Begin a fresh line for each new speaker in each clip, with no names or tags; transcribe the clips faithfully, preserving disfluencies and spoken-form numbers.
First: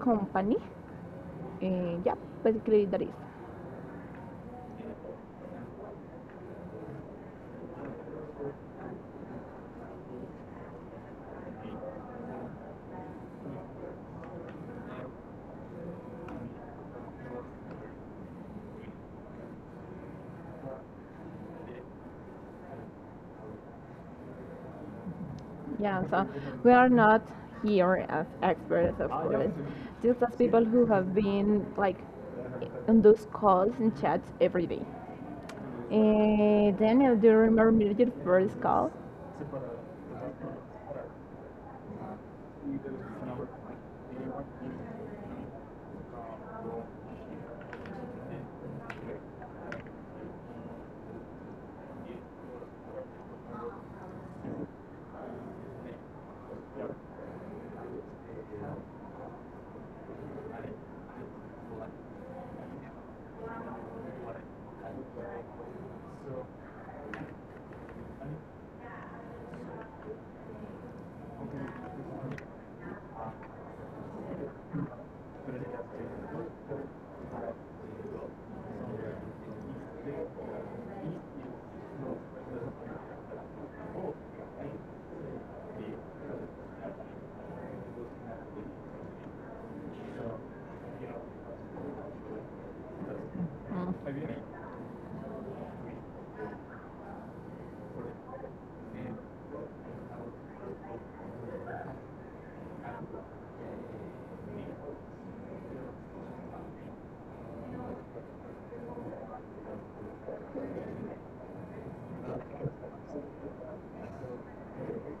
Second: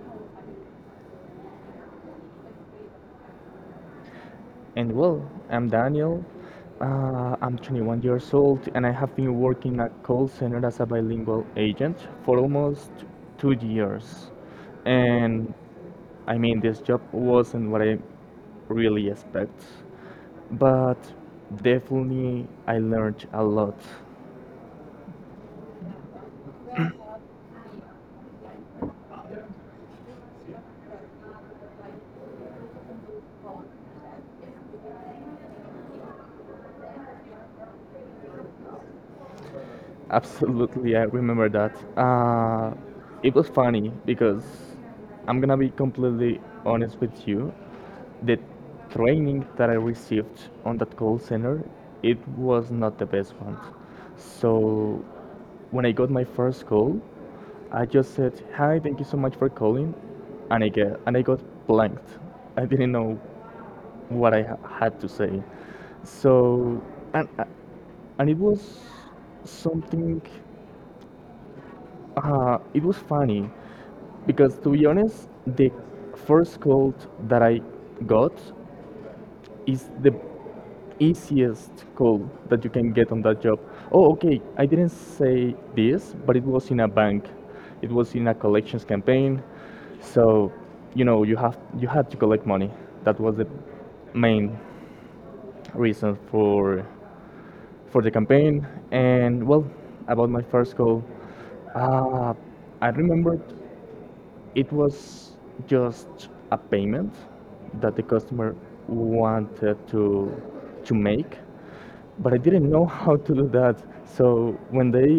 company. Uh, yeah, Basically that is.
And well, I'm Daniel. Uh, I'm twenty-one years old and I have been working at call center as a bilingual agent for almost two years. And I mean, this job wasn't what I really expect, but definitely I learned a lot.
Yeah, so we are not here as experts, of course, just as people who have been like on those calls and chats every day. Uh, Daniel, do you remember your first call?
Absolutely, I remember that. Uh, it was funny because I'm gonna be completely honest with you. The training that I received on that call center, it was not the best one. So when I got my first call, I just said, "Hi, thank you so much for calling," and I get, and I got blanked. I didn't know what I ha- had to say. So and and it was something uh, it was funny because, to be honest, the first call that I got is the easiest call that you can get on that job. Oh, okay, I didn't say this, but it was in a bank. It was in a collections campaign. So, you know, you have you had to collect money. That was the
Mm,
main reason for for the campaign. And well, about my first call, uh, I remembered it was just a payment that the customer wanted to to make, but I didn't know how to do that. So when they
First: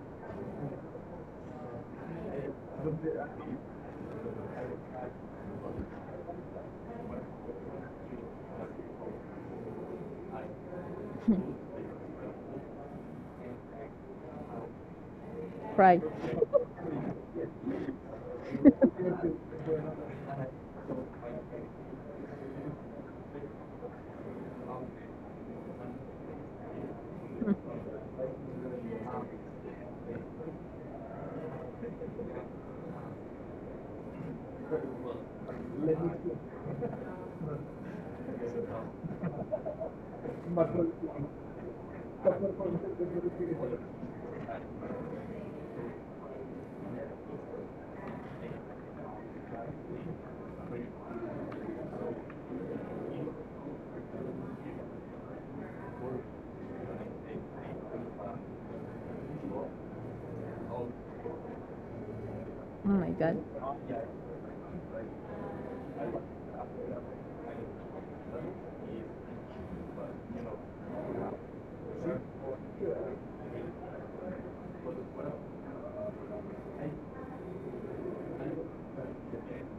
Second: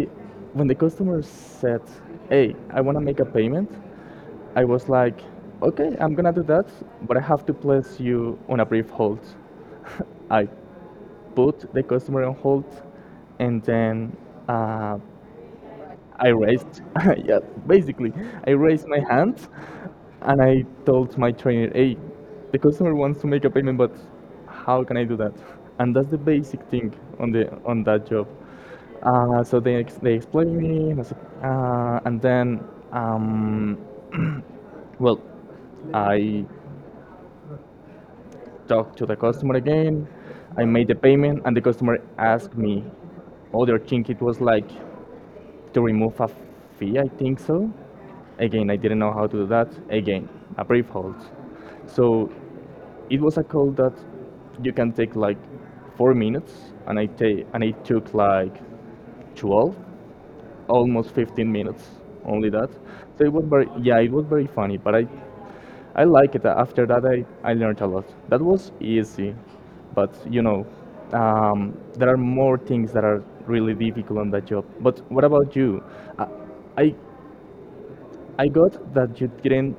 when the customer said, "Hey, I want to make a payment," I was like, "Okay, I'm gonna do that, but I have to place you on a brief hold." I put the customer on hold, and then a
right.
I raised, yeah, basically, I raised my hand and I told my trainer, hey, the customer wants to make a payment, but how can I do that? And that's the basic thing on the on that job. Uh, so they, ex- they explained me, and I said, uh, and then, um, well, I talked to the customer again. I made the payment, and the customer asked me other thing. It was like to remove a fee, I think so. Again, I didn't know how to do that. Again, a brief hold. So it was a call that you can take like four minutes, and I take and it took like twelve, almost fifteen minutes, only that.
Oh my
So it
god.
was very yeah, it was very funny, but I I like it. After that, I I learned a lot. That was easy, but you know, um, there are more things that are really difficult on that job. But what about you? I, I I got that you didn't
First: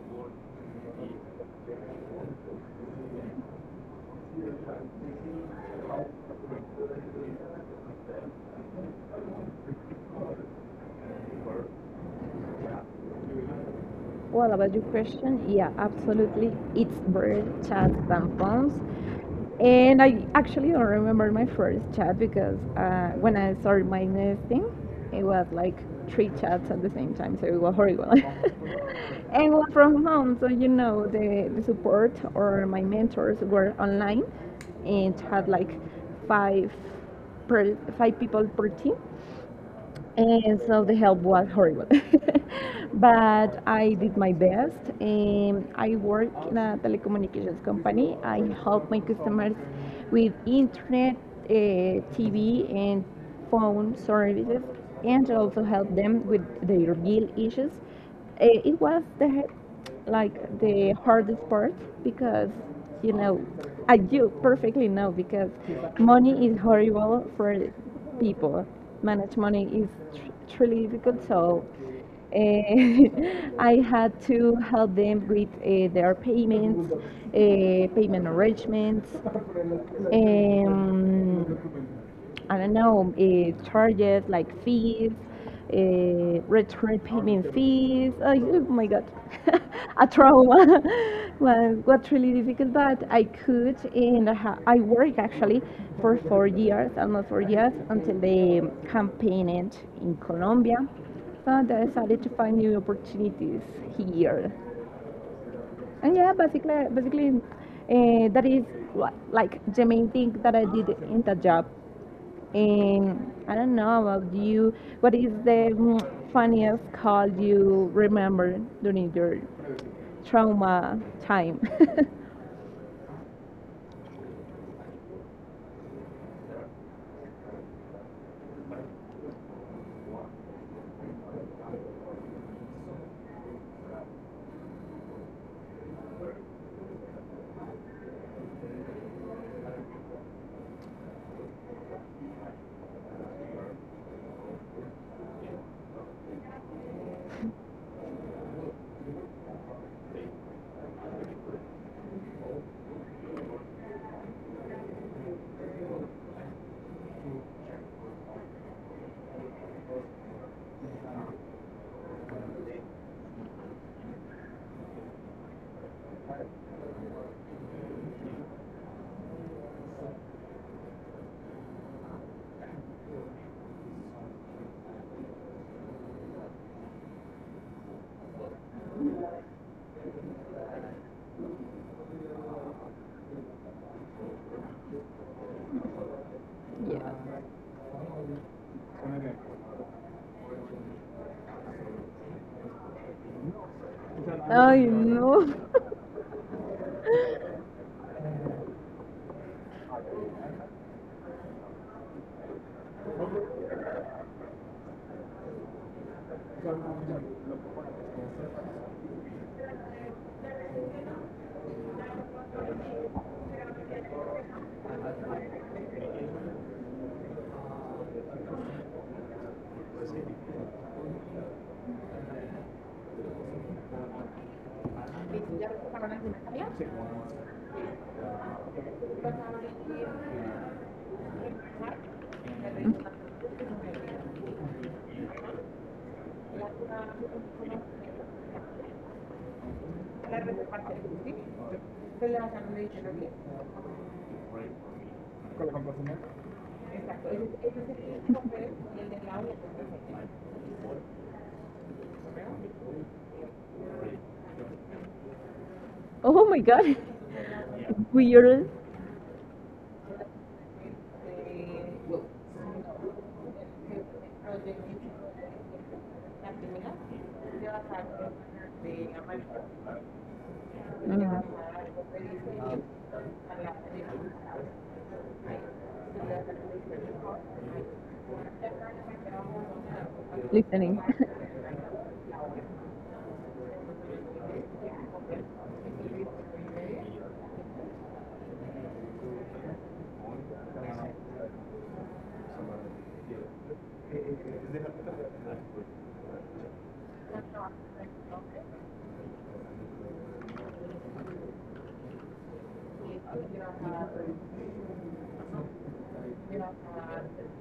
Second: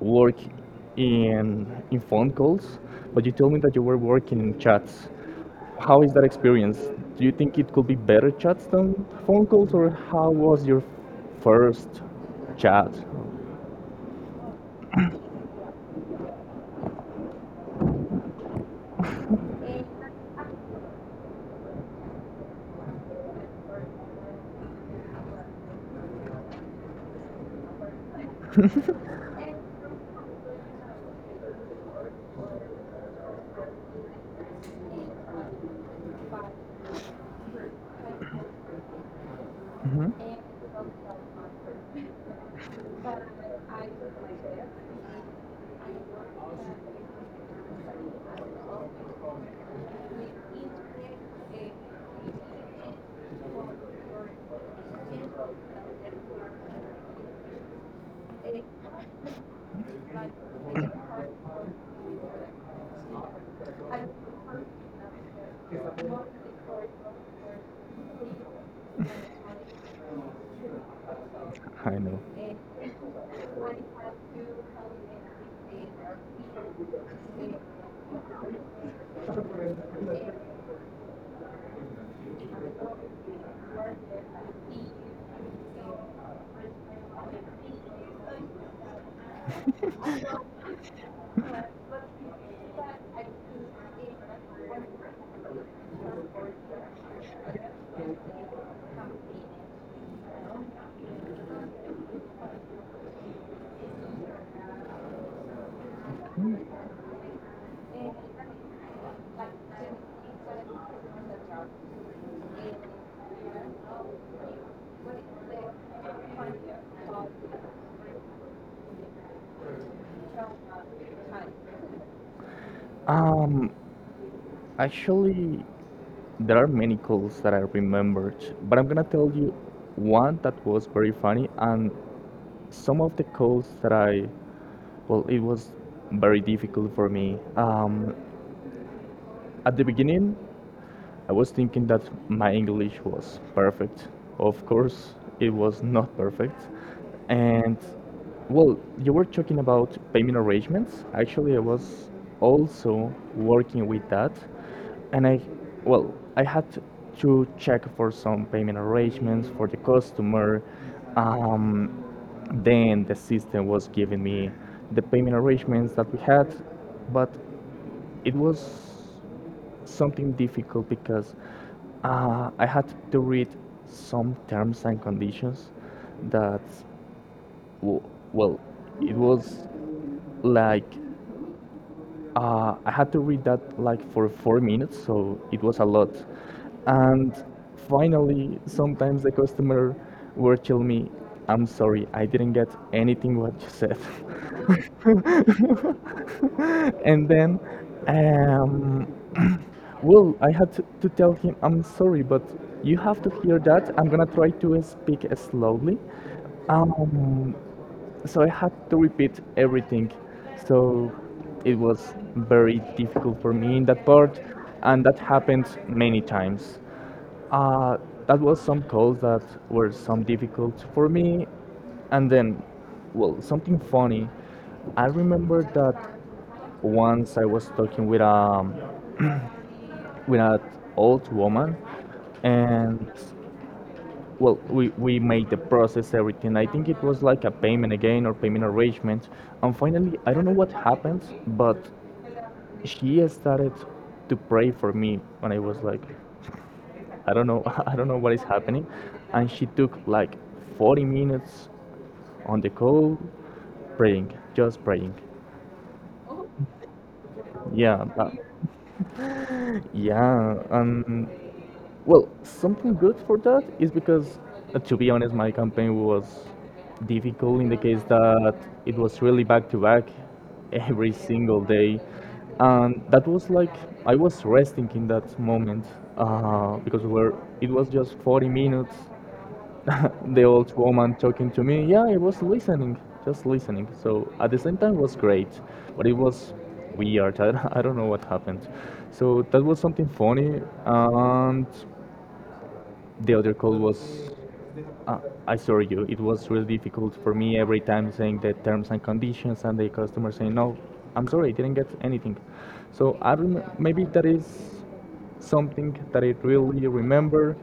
work in in phone calls, but you told me that you were working in chats. How is that experience? Do you think it could be better chats than phone calls, or how was your first chat?
Well, about your question, yeah, absolutely. It's bird chats than phones. And I actually don't remember my first chat because uh, when I started my nesting, it was like three chats at the same time, so it was horrible. And was from home, so you know, the, the support or my mentors were online and had like five per five people per team,
Hmm.
and so the help was horrible. But I did my best. Um, I work in a telecommunications company. I help my customers with internet, uh, T V, and phone services, and also help them with their bill issues. Uh, it was the like the hardest part because, you know, I do perfectly know because money is horrible for people. Manage money is tr- really difficult. so
I know.
uh, I had to help them with uh, their payments, uh, payment arrangements, um, I don't know, uh, charges like fees, uh, return payment fees. Oh, oh my God, a trauma was got really difficult, but I could, and I, ha- I worked actually for four years, almost four years, until the campaign ended in Colombia. So I decided to find new opportunities here. And yeah, basically, basically, uh, that is what, like the main thing that I did in that job. And I don't know about you. What is the mm, funniest call you remember during your trauma time?
Um, Actually, there are many calls that I remembered, but I'm gonna tell you one that was very funny, and some of the calls that I, well, it was very difficult for me. Um, At the beginning, I was thinking that my English was perfect. Of course, it was not perfect. And well, you were talking about payment arrangements. Actually, I was also working with that. And I, well, I had to check for some payment arrangements for the customer. Um, then the system was giving me the payment arrangements that we had, but it was something difficult because uh, I had to read some terms and conditions that, w- well, it was like uh, I had to read that like for four minutes, so it was a lot. And
Yeah.
finally, sometimes the customer would tell me, "I'm sorry, I didn't get anything what you said."
I know.
and then, um, well, I had to, to tell him, "I'm sorry, but you have to hear that. I'm gonna try to speak slowly." Um, so I had to repeat everything. So it was very difficult for me in that part, and that happened many times. Uh, that was some calls that were some difficult for me, and then, well, something funny. I remember that once I was talking with a with an old woman, and well, we, we made the process, everything. I think it was like a payment again or payment arrangement. And finally, I don't know what happened, but she started to pray for me. When I was like, I don't know, I don't know what is happening. And she took like forty minutes on the call praying, just praying.
Oh my god.
Yeah, but
Weird.
yeah. Um, Well, something good for that is because, uh, to be honest, my campaign was difficult in the case that it was really back to back every
Mm,
single day. And that was like, I was resting in that moment uh, because we were, it was just forty minutes. The old
listening.
woman talking to me, yeah, I was listening, just listening. So at the same time, it was great, but it was weird. I, I don't know what happened. So that was something funny. And the other code was uh, I saw you it was really difficult for me every time saying the terms and conditions and the customer saying no, I'm sorry I didn't get anything. So i rem- maybe that is something that I really remember.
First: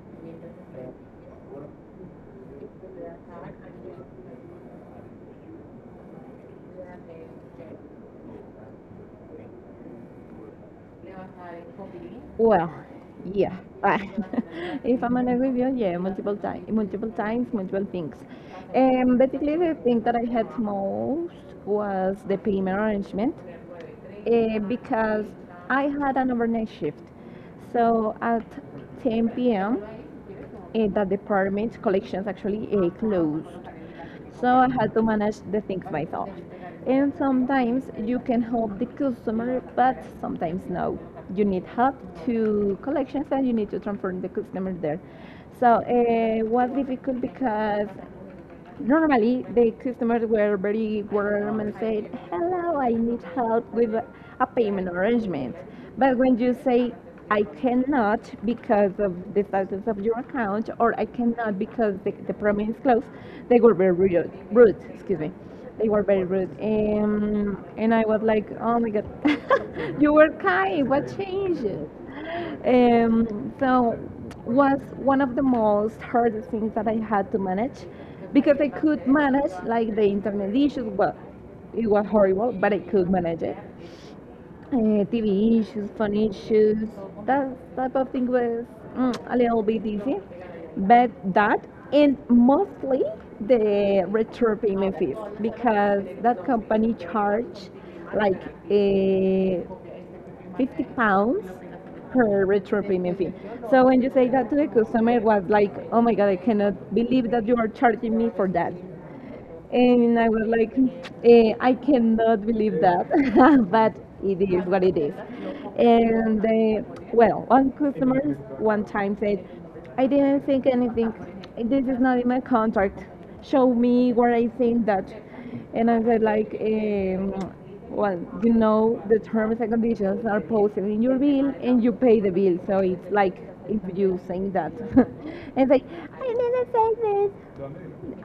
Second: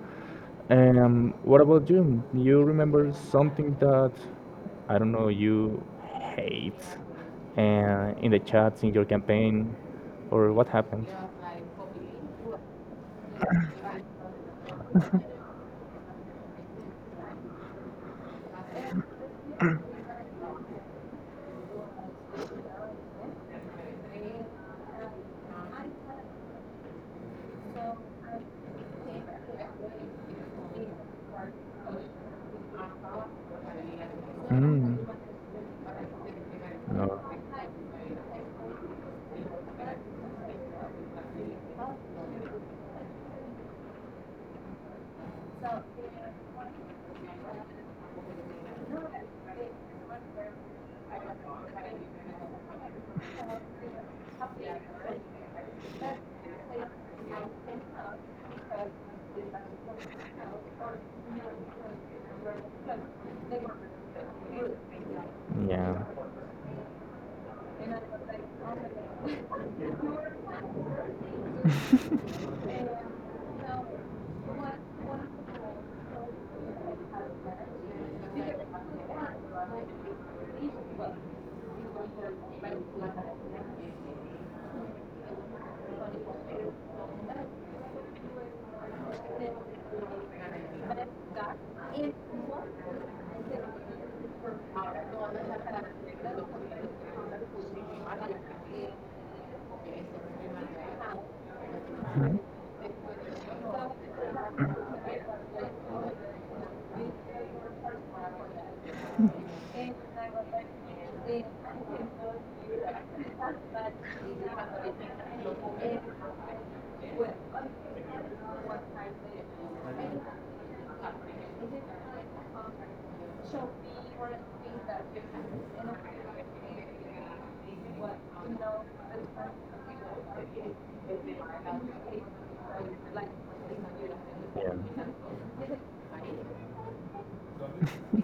um, What about you, you remember something that, I don't know, you hate uh, in the chats in your campaign or what happened?
Well, yeah. If I'm honest with you, yeah, multiple times, multiple times, multiple things. Um, basically, the thing that I had most was the payment arrangement. eh, because I had an overnight shift. So at ten p m, eh, that department collections actually eh, closed. So I had
Mm.
to manage the things myself. And
No.
sometimes you can help the customer, but sometimes no. You need help to collections and you need to transfer the customer there. So eh, it was difficult because normally the customers were very warm and said, "Hello, I need help with a payment arrangement." But when you say, "I cannot because of the status of your account," or "I cannot because the, the promise is closed," they were very rude. Rude, excuse me. They
Yeah.
were very rude, and and I was like, "Oh my God, you were kind. What changed?" Um, so was one of the most hardest things that I had to manage because I could manage like the internet issues. Well, it was horrible, but I could manage it. Uh, T V issues, phone issues, that type of thing was mm, a little bit easy. But that, and mostly the retro payment fees, because that company charged like a. fifty pounds
Mhm.
per retro premium fee. So when you say that to the customer, it was like, oh my God, I cannot believe that you are charging me for that. And I was like, eh, I cannot believe that, but it is what it is. And eh, well, One customer one time said, I didn't think anything. This is not in my contract. Show me where I think that. And I said, like, um, well, you know, the terms and conditions are posted in your bill and you pay the bill. So it's like if you saying that. And it's like, I didn't say this.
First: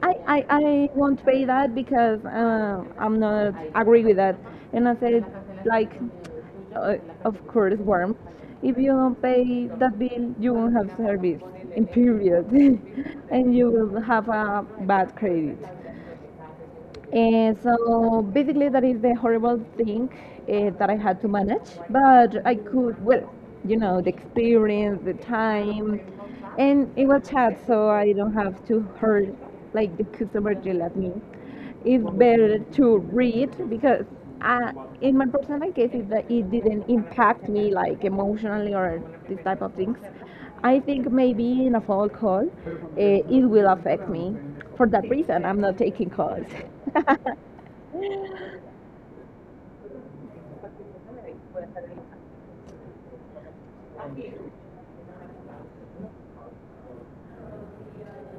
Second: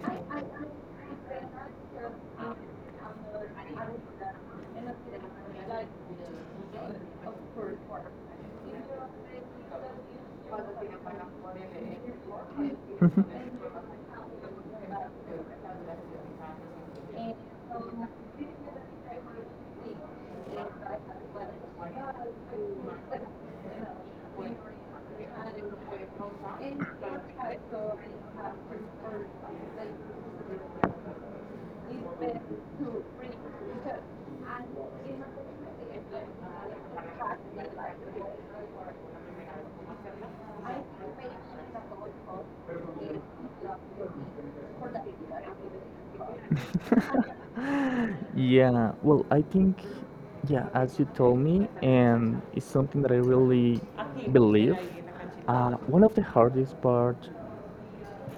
I, I, I won't pay that because uh, I'm not agree with that. And I said, like, uh, of course, warm. If you don't pay that bill, you won't have service, in period. And you will have a bad credit. And so basically, that is the horrible thing uh, that I had to manage. But I could, well, you know, the experience, the time, and it was chat, so I don't have to hurt like the customer yell at me. It's better to read because I, in my personal case, it, it didn't impact me like emotionally or this type of things. I think maybe in a fall call, uh, it will affect me. For that reason, I'm not taking calls.
Yeah, well, I think, yeah, as you told me, and it's something that I really believe. Uh, one of the hardest part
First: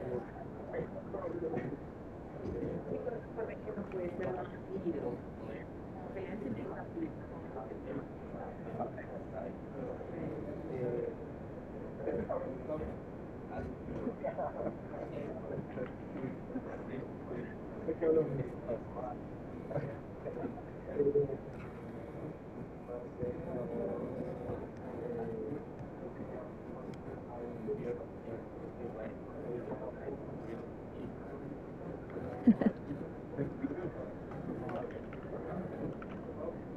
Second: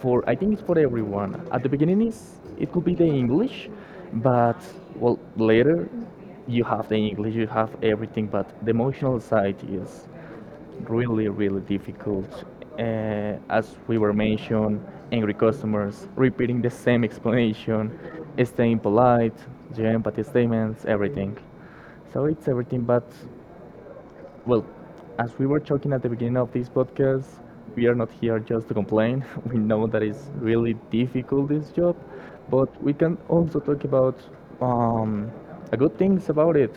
for I think it's for everyone. At the beginning is it could be the English, but well later you have the English, you have everything, but the emotional side is really really difficult. Uh, as we were mentioned, angry customers repeating the same explanation, staying polite, the empathy statements, everything. So it's everything, but well, as we were talking at the beginning of this podcast, we are not here just to complain. We know that it's really difficult this job, but we can also talk about um, a good things about it.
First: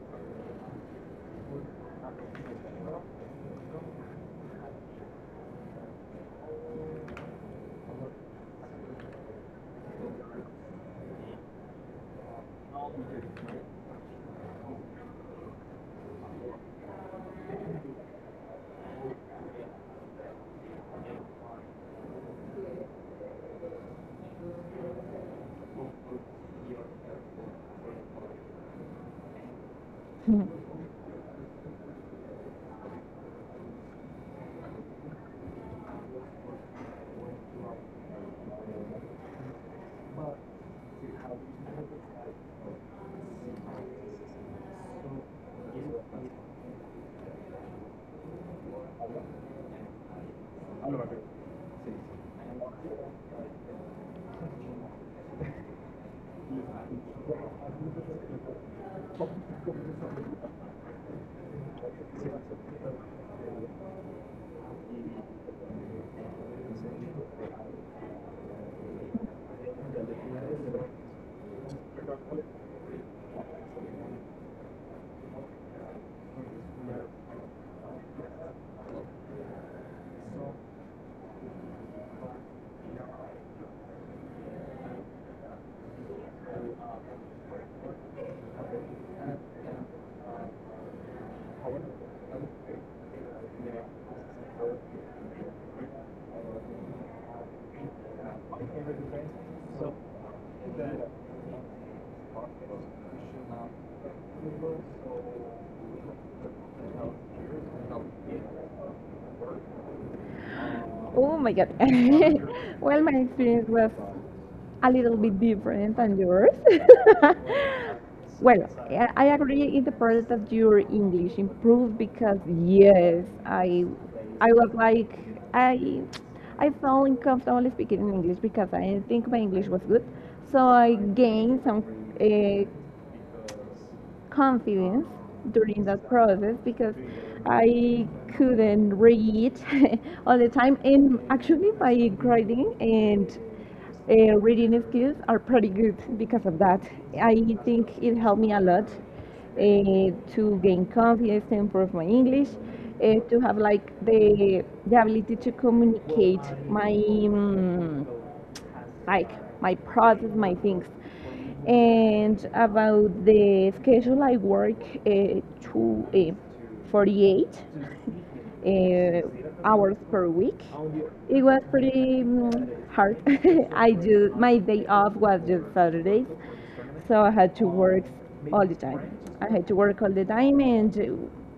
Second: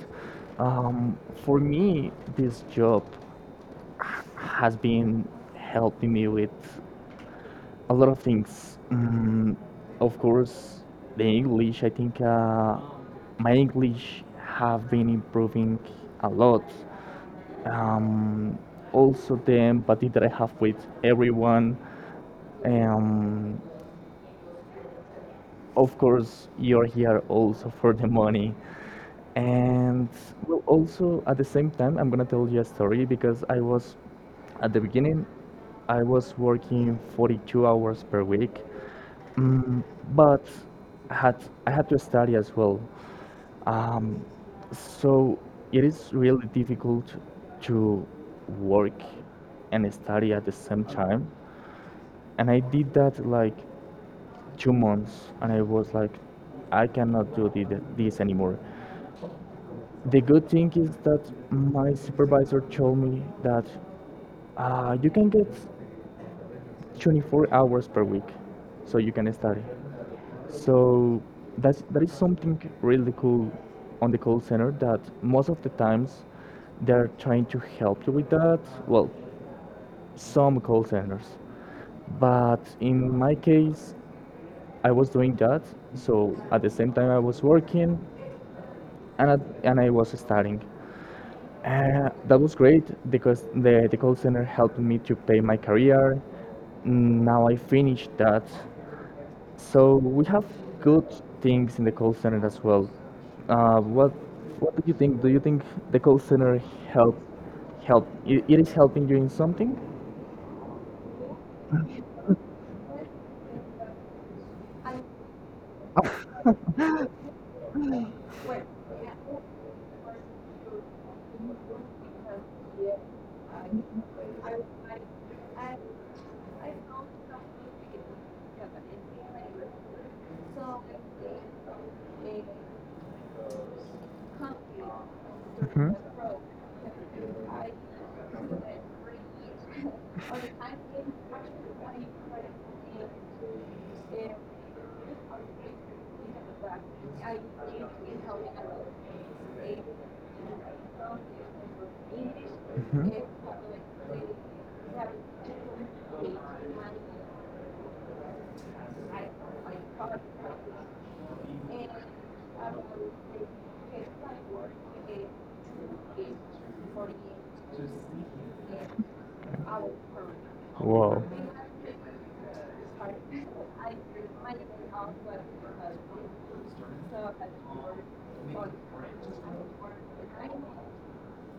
Um, for me, this job has been helping me with a lot of things. Mm, of course, the English. I think uh, my English have been improving a lot, um, also the empathy that I have with everyone. Um, of course, you're here also for the money. And well, also at the same time, I'm gonna tell you a story because I was at the beginning, I was working forty-two hours per week, mm, but I had I had to study as well. Um, so it is really difficult to work and study at the same time. And I did that like two months, and I was like, I cannot do thi- this anymore. The good thing is that my supervisor told me that uh, you can get twenty-four hours per week, so you can study. So that's that is something really cool on the call center that most of the times they're trying to help you with that. Well, some call centers. But in my case, I was doing that. So at the same time I was working and I, and I was studying. Uh, that was great because the, the call center helped me to pay my career. Now I finished that. So we have good things in the call center as well. Uh, what what do you think? Do you think the call center help help it, it is helping you in something?
Oh my god. Well, my experience was a little bit different than yours. Well, I I agree in the part that your English improved because yes, I, I was like I, I felt uncomfortable speaking in English because I didn't think my English was good, so I gained some uh, confidence during
Mhm.
that process because I couldn't read all the time. And actually, my grading and uh, reading skills are pretty good because of that. I think it helped me a lot uh, to gain confidence, to improve my English,
Mhm.
uh, to have like the, the ability to communicate my. Mm, like my process, my things. And about the schedule, I work uh, two, uh, forty-eight uh, hours per week.
Wow.
It was pretty mm, hard. I do my day off was just Saturdays, so I had to work all the time. I had to work all the time, and uh,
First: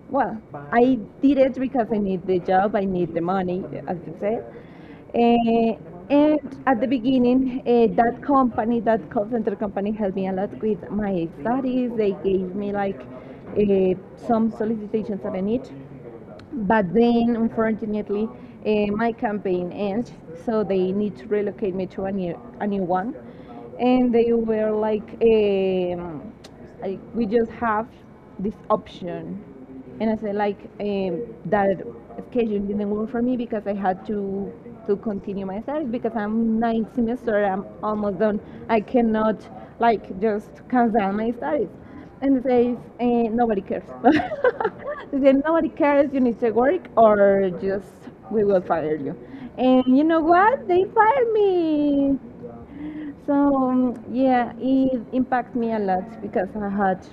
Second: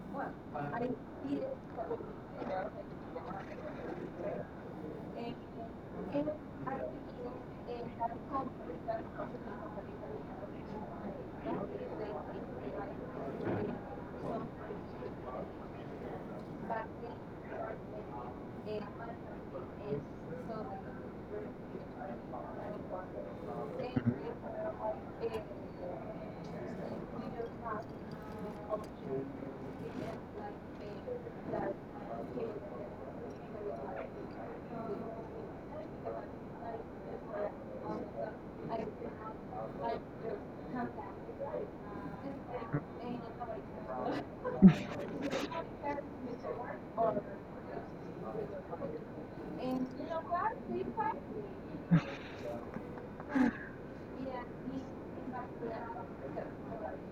well, I did it because I need the job, I need the money, as you said. Uh, and at the beginning, uh, that company, that call center company, helped me a lot with my studies. They gave me like uh, some solicitations that I need. But then, unfortunately, uh, my campaign ends, so they need to relocate me to a new, a new one. And they were like, um, like we just have this option. And I said, like, um, that schedule didn't work for me because I had to to continue my studies because I'm ninth semester, I'm almost done. I cannot like just cancel my studies and says eh, nobody cares. They say nobody cares. You need to work, or just we will fire you. And you know what? They fired me. So um, yeah, it impacted me a lot because I had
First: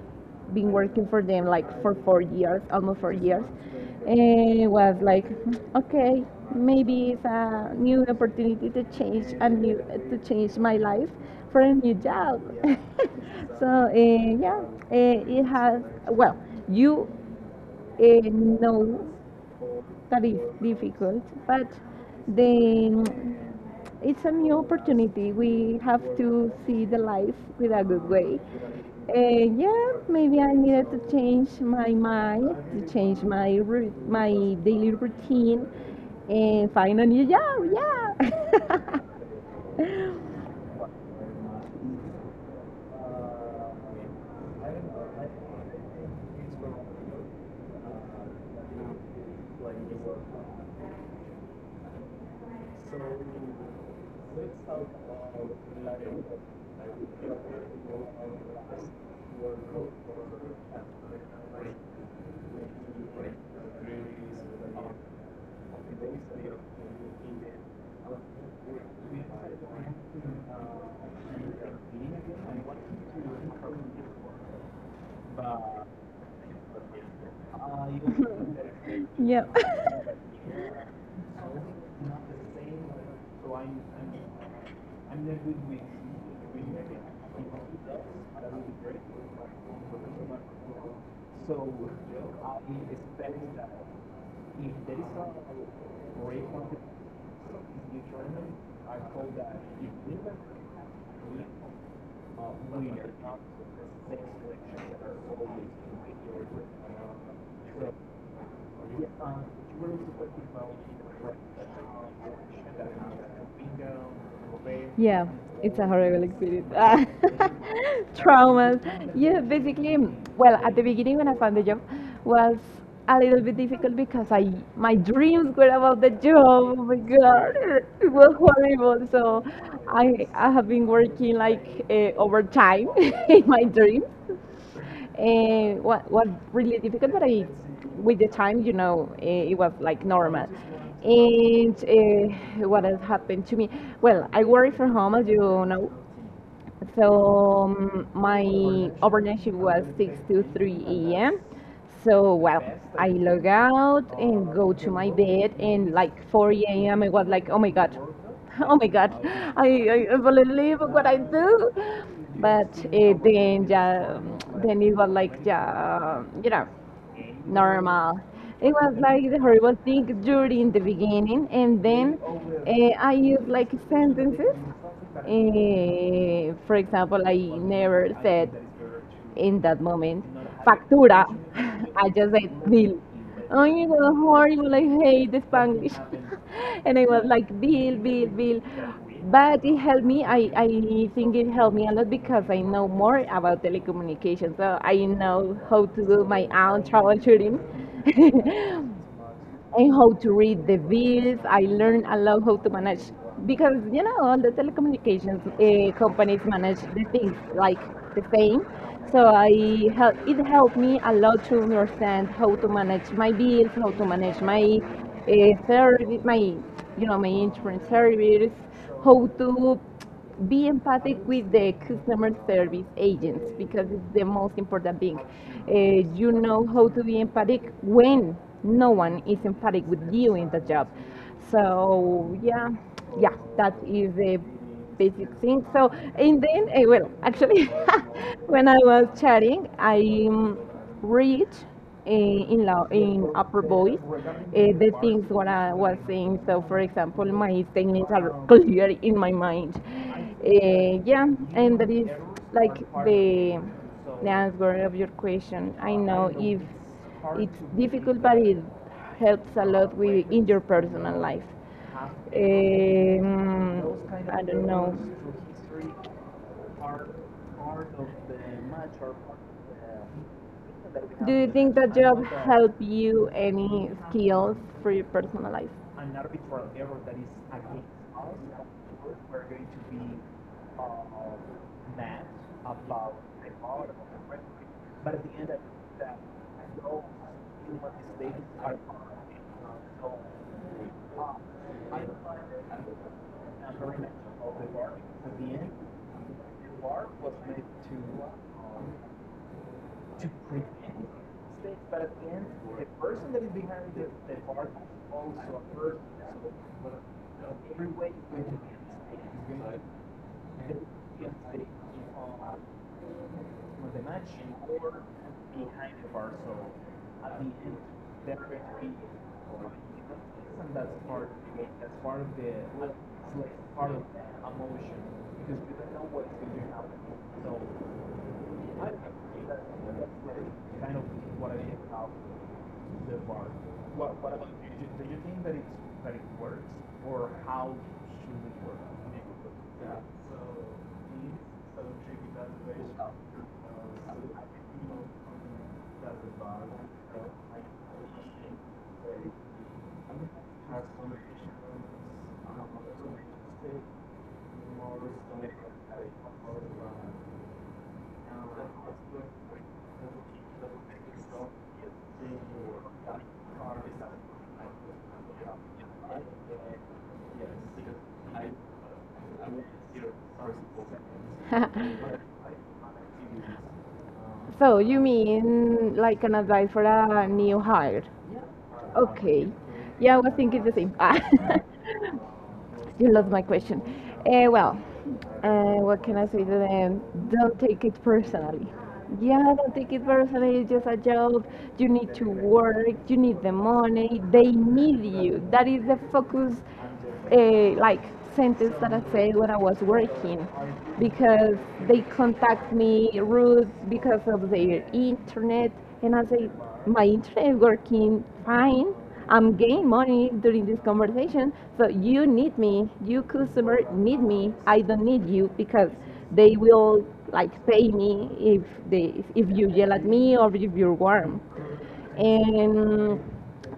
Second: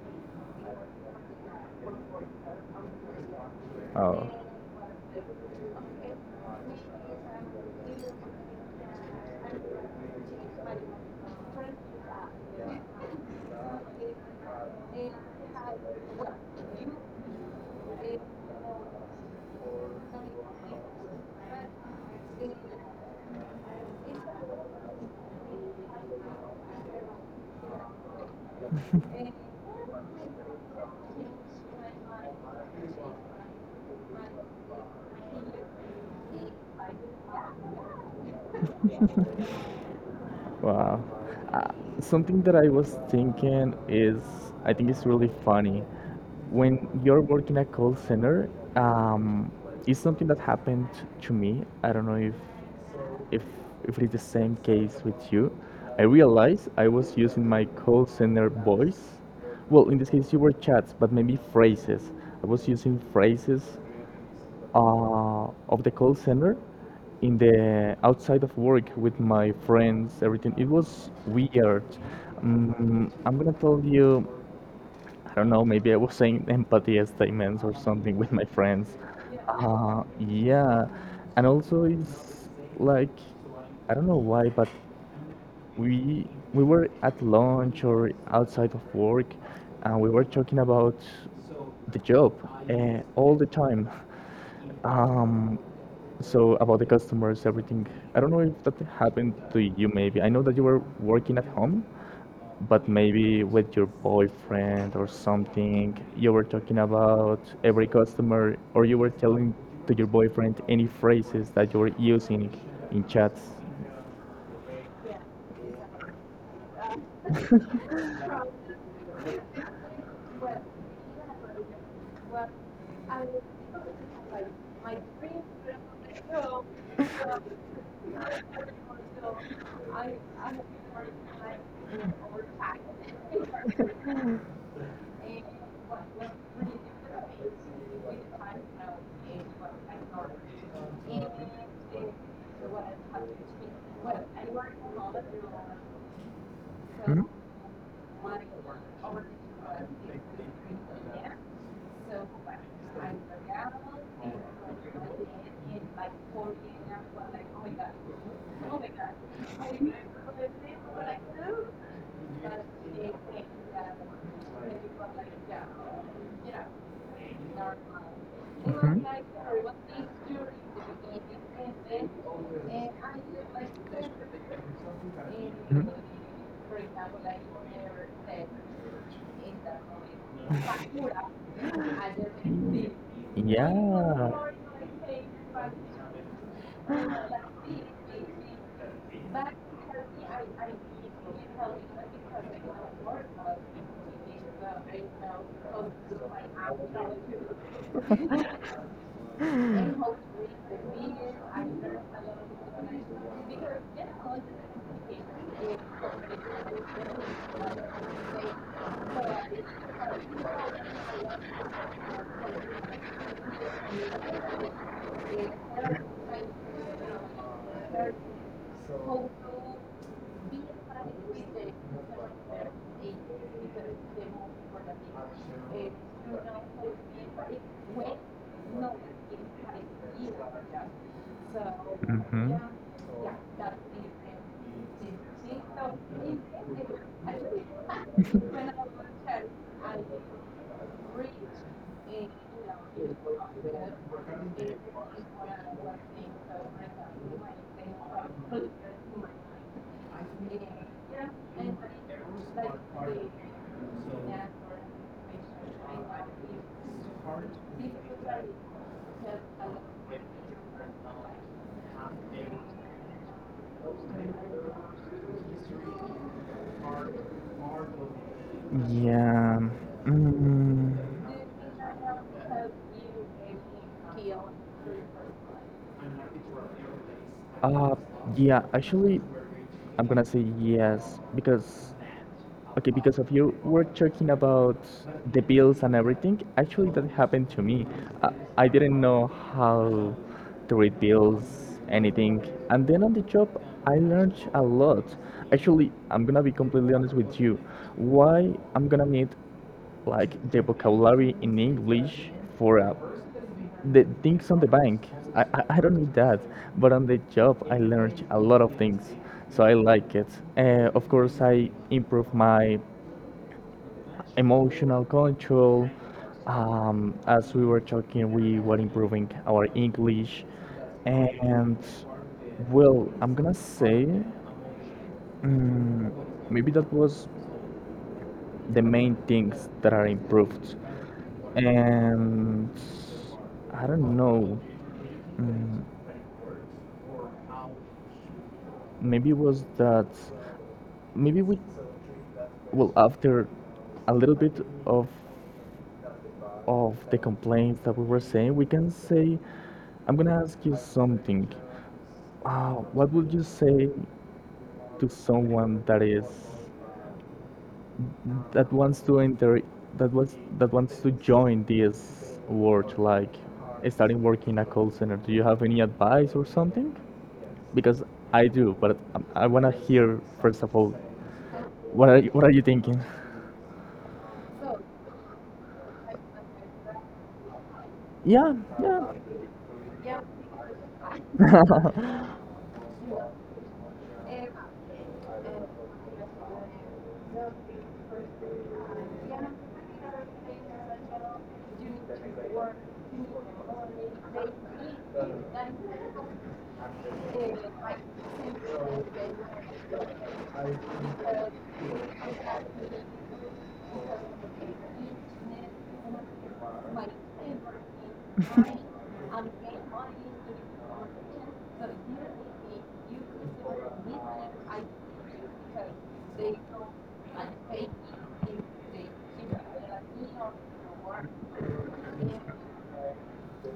been working for them like for four years, almost four years.
Oh.
And it was like, okay, maybe it's a new opportunity to change and new to change my life for a new job. so uh, yeah, uh, it has, well, you uh, know that is difficult, but then it's a new opportunity. We have to see the life with a good way. Uh, yeah, maybe I needed to change my mind, to change my my daily routine, and find a new job. Yeah,
Wow. Uh, Something that I was thinking is, I think it's really funny. When you're working at call center, um, it's something that happened to me. I don't know if if if it's the same case with you. I realized I was using my call center voice. Well, in this case, you were chats, but maybe phrases. I was using phrases uh, of the call center in the outside of work with my friends, everything it was weird. um, I'm gonna tell you, I don't know, maybe I was saying empathy statements or something with my friends.
yeah.
Uh, yeah, and also it's like, I don't know why, but we we were at lunch or outside of work and we were talking about the job uh, all the time. um, so about the customers, everything. I don't know if that happened to you maybe. I know that you were working at home, but maybe with your boyfriend or something, you were talking about every customer or you were telling to your boyfriend any phrases that you were using in chats.
Yeah, it's a horrible experience. Ah, Traumas. Yeah, basically, mm, well, at the beginning when I found the job was a little bit difficult because I my dreams were about the job. Oh my god, it was horrible. So I I have been working like uh, overtime in my dreams. Uh, what was really difficult, but I, with the time, you know, eh, it was like normal. And uh, what has happened to me? Well, I work from home, as you know, so
Hmm?
um, my overnight shift was six to three a m. So well, I log out and go to my bed, and like four a m. I was like, oh my god, oh my god, I, I believe what I do. But uh, then, yeah, um, then it was like, yeah, you know, normal. It was
Mhm.
like the
Mhm.
horrible thing during the beginning, and then uh, I used like sentences. Uh, for example, I never said in that moment factura. I just said bill. Only the
Yeah.
horrible, I hate the Spanish. And I was like, Bill, Bill, Bill. But it helped me. I, I think it helped me a lot because I know more about telecommunications. So I know how to do my own troubleshooting. And how to read the bills. I learned a lot how to manage because you know all the telecommunications uh, companies manage the things like the same. So I help, it helped me a lot to understand how to manage my bills, how to manage my uh, service, my you know my insurance service, how to be empathic with the customer service agents because it's the most important thing. Uh, you know how to be empathic when no one is empathic with you in the job. So yeah, yeah, that is the basic thing. So and then uh, well, actually, when I was chatting, I um, reached in in, low, in upper voice uh, the things what I was saying. So, for example, my statements are clear in my mind. Uh, yeah, and that is like the the answer of your question. I know if it's difficult, but it helps a lot with in your personal life. Um, I don't know.
Yeah. Mm,
Do you think that job help you any skills for your personal life?
uh, yeah, actually, I'm gonna say yes because okay, because of you were talking about the bills and everything, actually that happened to me. I, I didn't know how to read bills, anything. And then on the job, I learned a lot. Actually, I'm gonna be completely honest with you. Why I'm gonna need like the vocabulary in English for a the things on the bank I, I, I don't need that, but on the job I learned a lot of things, so I like it. Uh, of course I improve my emotional control. Um, as we were talking, we were improving our English. And well, I'm gonna say, mm, maybe that was the main things that are improved. And I don't know. Mm, Maybe it was that, maybe we, well, after a little bit of of the complaints that we were saying, we can say I'm gonna ask you something. Uh, what would you say to someone that is that wants to enter that was that wants to join this world, like starting working in a call center? Do you have any advice or something? Because I do, but i, I want to hear first of all, What are you, what are you thinking?
So you mean like an advice for a new hire?
Yeah,
Okay. Yeah, I was thinking the same.
yeah.
You lost my question. Uh, well, uh, what can I say to them? Don't take it personally. Yeah, don't take it personally. It's just a job. You need to work. You need the money. They need you. That is the focus, uh, like sentence that I said when I was working, because they contact me rude because of their internet, and I say my internet working fine. I'm gaining money during this conversation, so you need me. You customer need me. I don't need you because they will like pay me if they if you yell at me or if you're warm. And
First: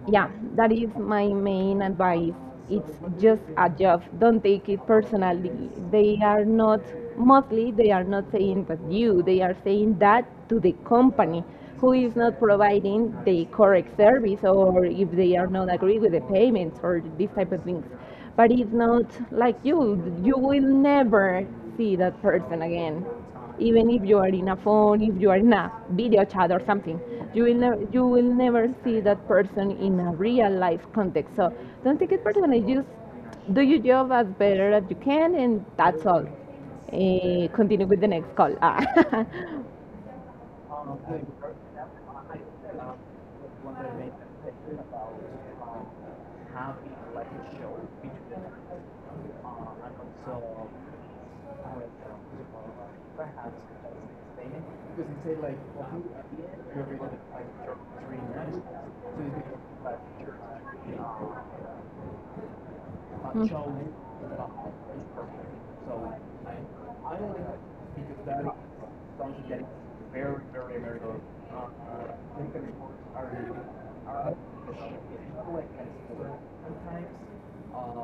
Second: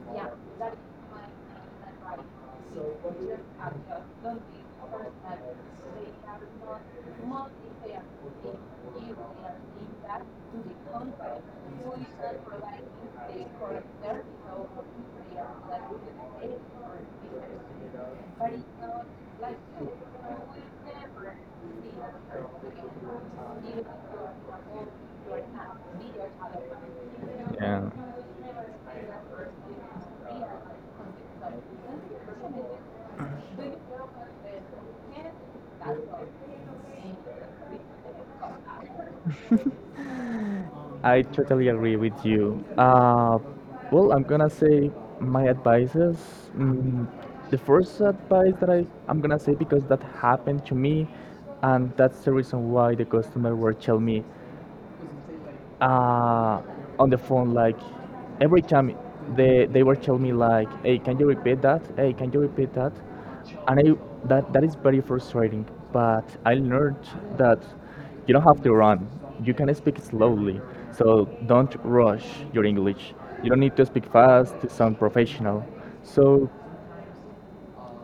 yeah, that is my main advice. It's just a job. Don't take it personally. They are not mostly they are not saying that you. They are saying that to the company who is not providing the correct service or if they are not agree with the payments or these type of things. But it's not like you. You will never see that person again. Even if you are in a phone, if you are in a video chat or something, you will never you will never see that person in a real life context. So don't take it personally. Just do your job as better as you can, and that's all. Eh, continue with the next call. Ah.
I totally agree with you. Uh, well, I'm gonna say my advices. Mm, the first advice that I, I'm gonna say, because that happened to me, and that's the reason why the customer were tell me uh, on the phone, like every time they they were telling me like, "Hey, can you repeat that? Hey, can you repeat that?" And I that that is very frustrating, but I learned that you don't have to run, you can speak slowly, so don't rush your English. You don't need to speak fast to sound professional. So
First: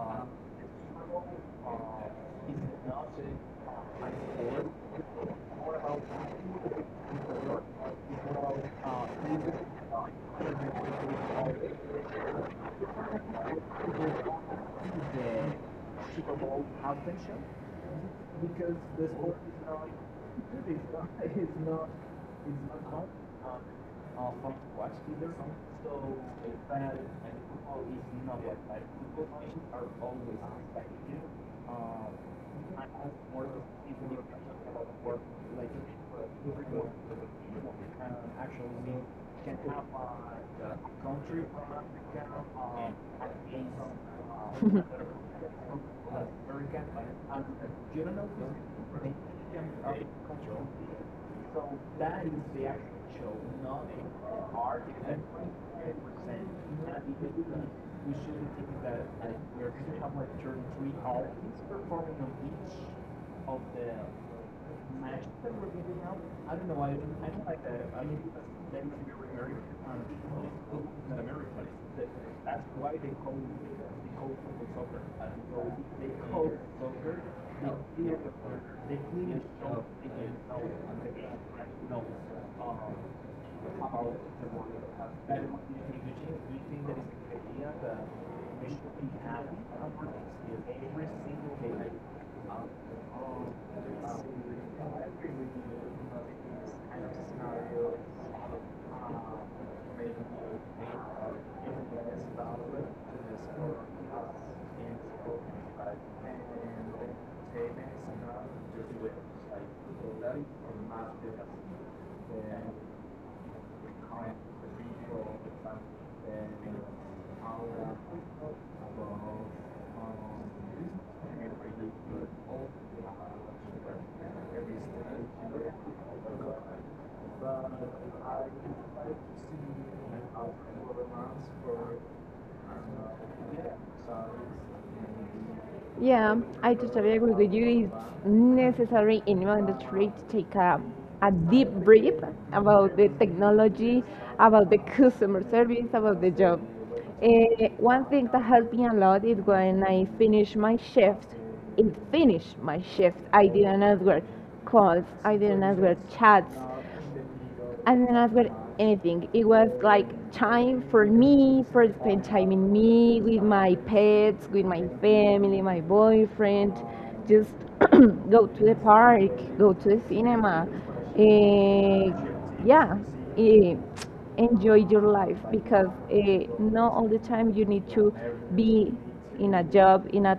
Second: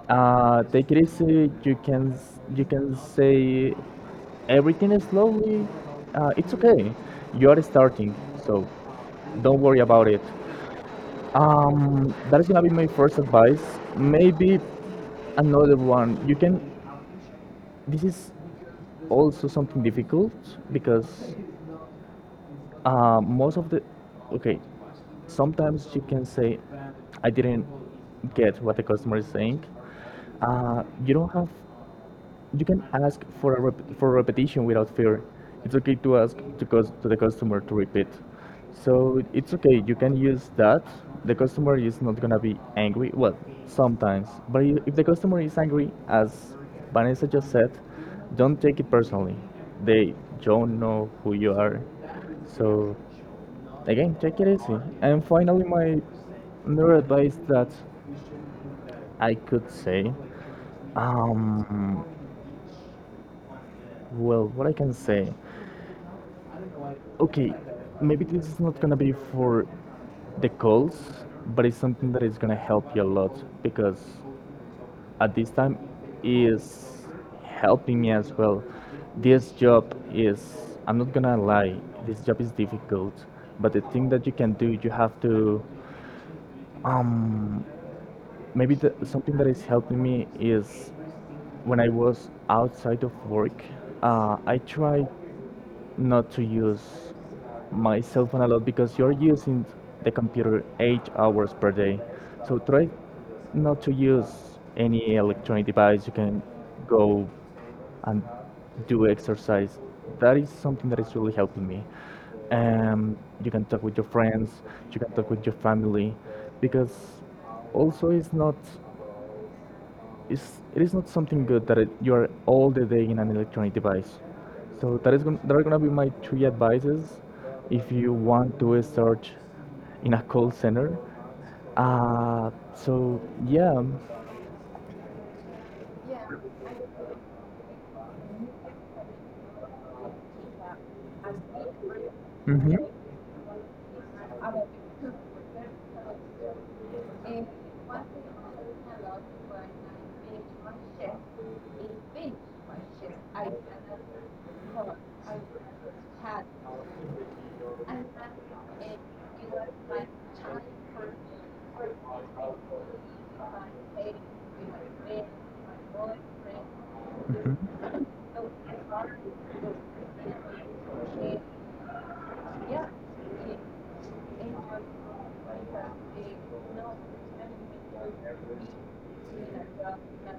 uh, take it easy. You can s- you can say everything slowly. Uh, it's okay. You are starting, so don't worry about it. Um, that is gonna be my first advice. Maybe another one. You can. This is also something difficult, because uh, most of the okay. Sometimes you can say, "I didn't get what the customer is saying." Uh, you don't have you can ask for a rep- for repetition without fear. It's okay to ask to, cus- to the customer to repeat. So it's okay. You can use that. The customer is not gonna be angry. Well, sometimes, but i- if the customer is angry, as Vanessa just said, don't take it personally. They don't know who you are. So again, take it easy. And finally, my another advice that I could say, um, well, what I can say, okay, maybe this is not gonna be for the calls, but it's something that is gonna help you a lot, because at this time is helping me as well. This job is I'm not gonna lie, this job is difficult, but the thing that you can do, you have to um maybe the, something that is helping me is when I was outside of work, uh, I tried not to use my cell phone a lot, because you're using the computer eight hours per day. So try not to use any electronic device. You can go and do exercise. That is something that is really helping me. Um, you can talk with your friends, you can talk with your family, because also it's not it's, it is not something good that it, you are all the day in an electronic device. So that is gon- that are gonna be my three advices if you want to search in a call center. Uh, so yeah.
Yeah, I totally agree with you. It's necessary in our industry to take a, a deep breath
Mhm.
about the technology, about the customer service, about the job. Eh, one thing that helped me a lot is when I finished my shift. It finished my shift. I didn't answer calls. I didn't answer chats and then I've got anything. It was like time for me, for spend time in me, with my pets, with my family, my boyfriend. Just
Hmm.
go to the park, go to the cinema. Eh, yeah, eh, enjoy your life because uh, not all the time you need to be in a job, in a,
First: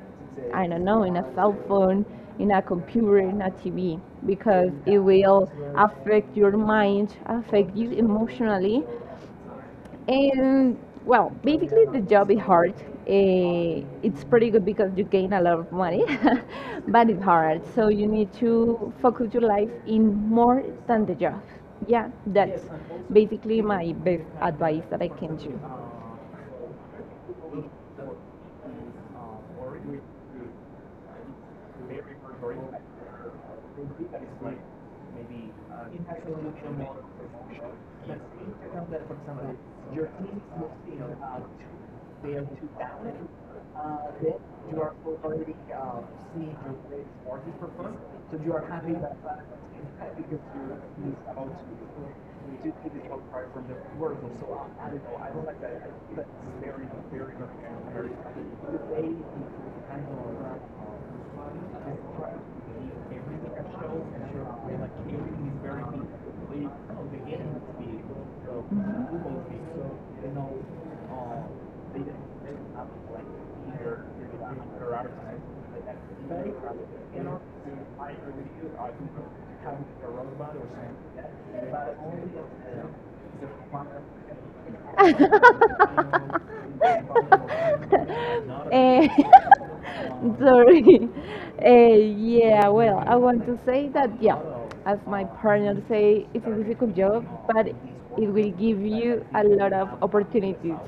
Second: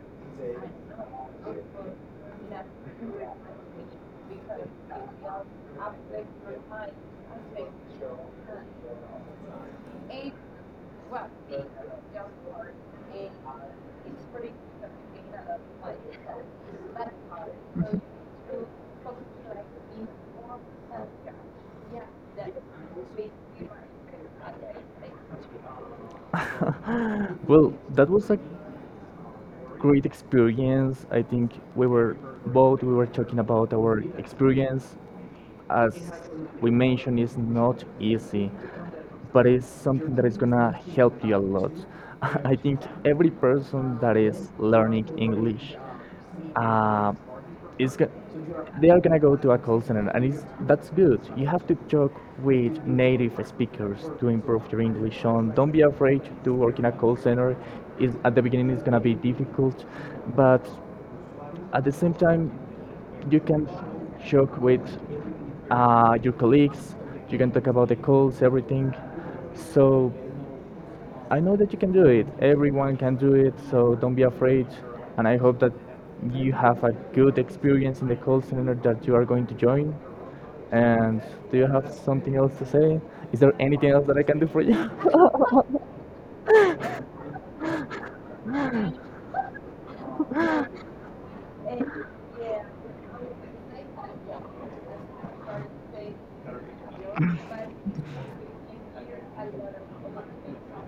I don't know, in a cell phone, in a computer, in a T V, because it will affect your mind, affect you emotionally, and well, basically the job is hard. Eh, it's pretty good because you gain a lot of money, but it's hard. So you need to focus your life in more than the job. Yeah, that's basically my best advice that I can do.
Well, that was a great experience. I think we were both we were talking about our experience as we mentioned, is not easy, but it's something that is gonna help you a lot. I think every person that is learning English uh, is go- they are gonna go to a call center, and it's, that's good. You have to talk with native speakers to improve your English. On don't be afraid to work in a call center. Is at the beginning it's gonna be difficult, but at the same time you can joke with uh, your colleagues. You can talk about the calls, everything. So I know that you can do it. Everyone can do it. So don't be afraid. And I hope that you have a good experience in the call center that you are going to join. And do you have something else to say? Is there anything else that I can do for you?
Eh, sorry. Eh, yeah, well, I want to say that, yeah, as my partner say, it's a difficult job, but it will give you a lot of opportunities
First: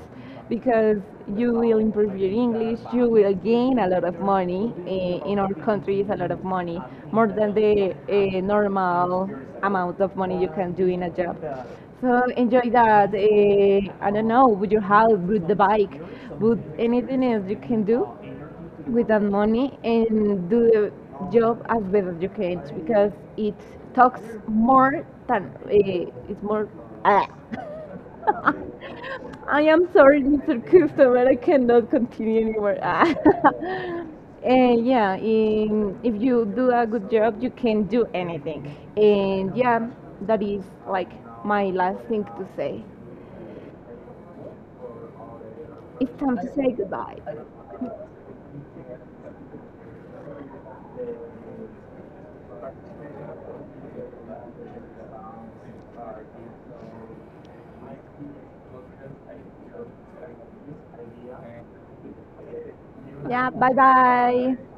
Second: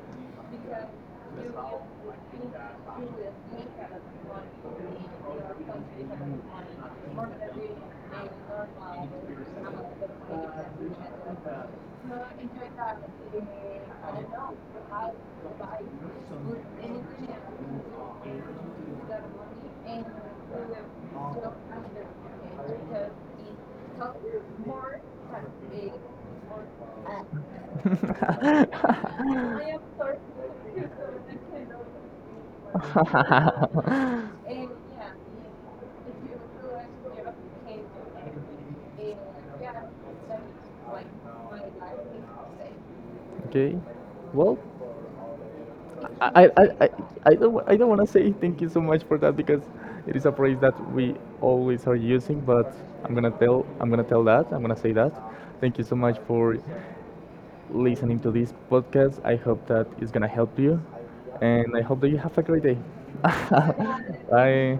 because you will improve your English, you will gain a lot of money. Eh, in our country, it's a lot of money, more than the eh, normal amount of money you can do in a job. So enjoy that. Uh, I don't know, with your house, with the bike, with anything else you can do with that money and do the job as best as you can because it talks more than uh, it's more. Ah. I am sorry, mister Customer. I cannot continue anymore. And yeah, in, if you do a good job, you can do anything. And yeah, that is like my last thing to say.
Okay. Well,
It's time
I,
to
I,
say
I,
goodbye.
I don't, wa- I don't want to say thank you so much for that, because it is a phrase that we always are using. But I'm gonna tell, I'm gonna tell that, I'm gonna say that. Thank you so much for listening to this podcast. I hope that it's gonna help you, and I hope that you have a great day.
Yeah, bye bye.
Bye.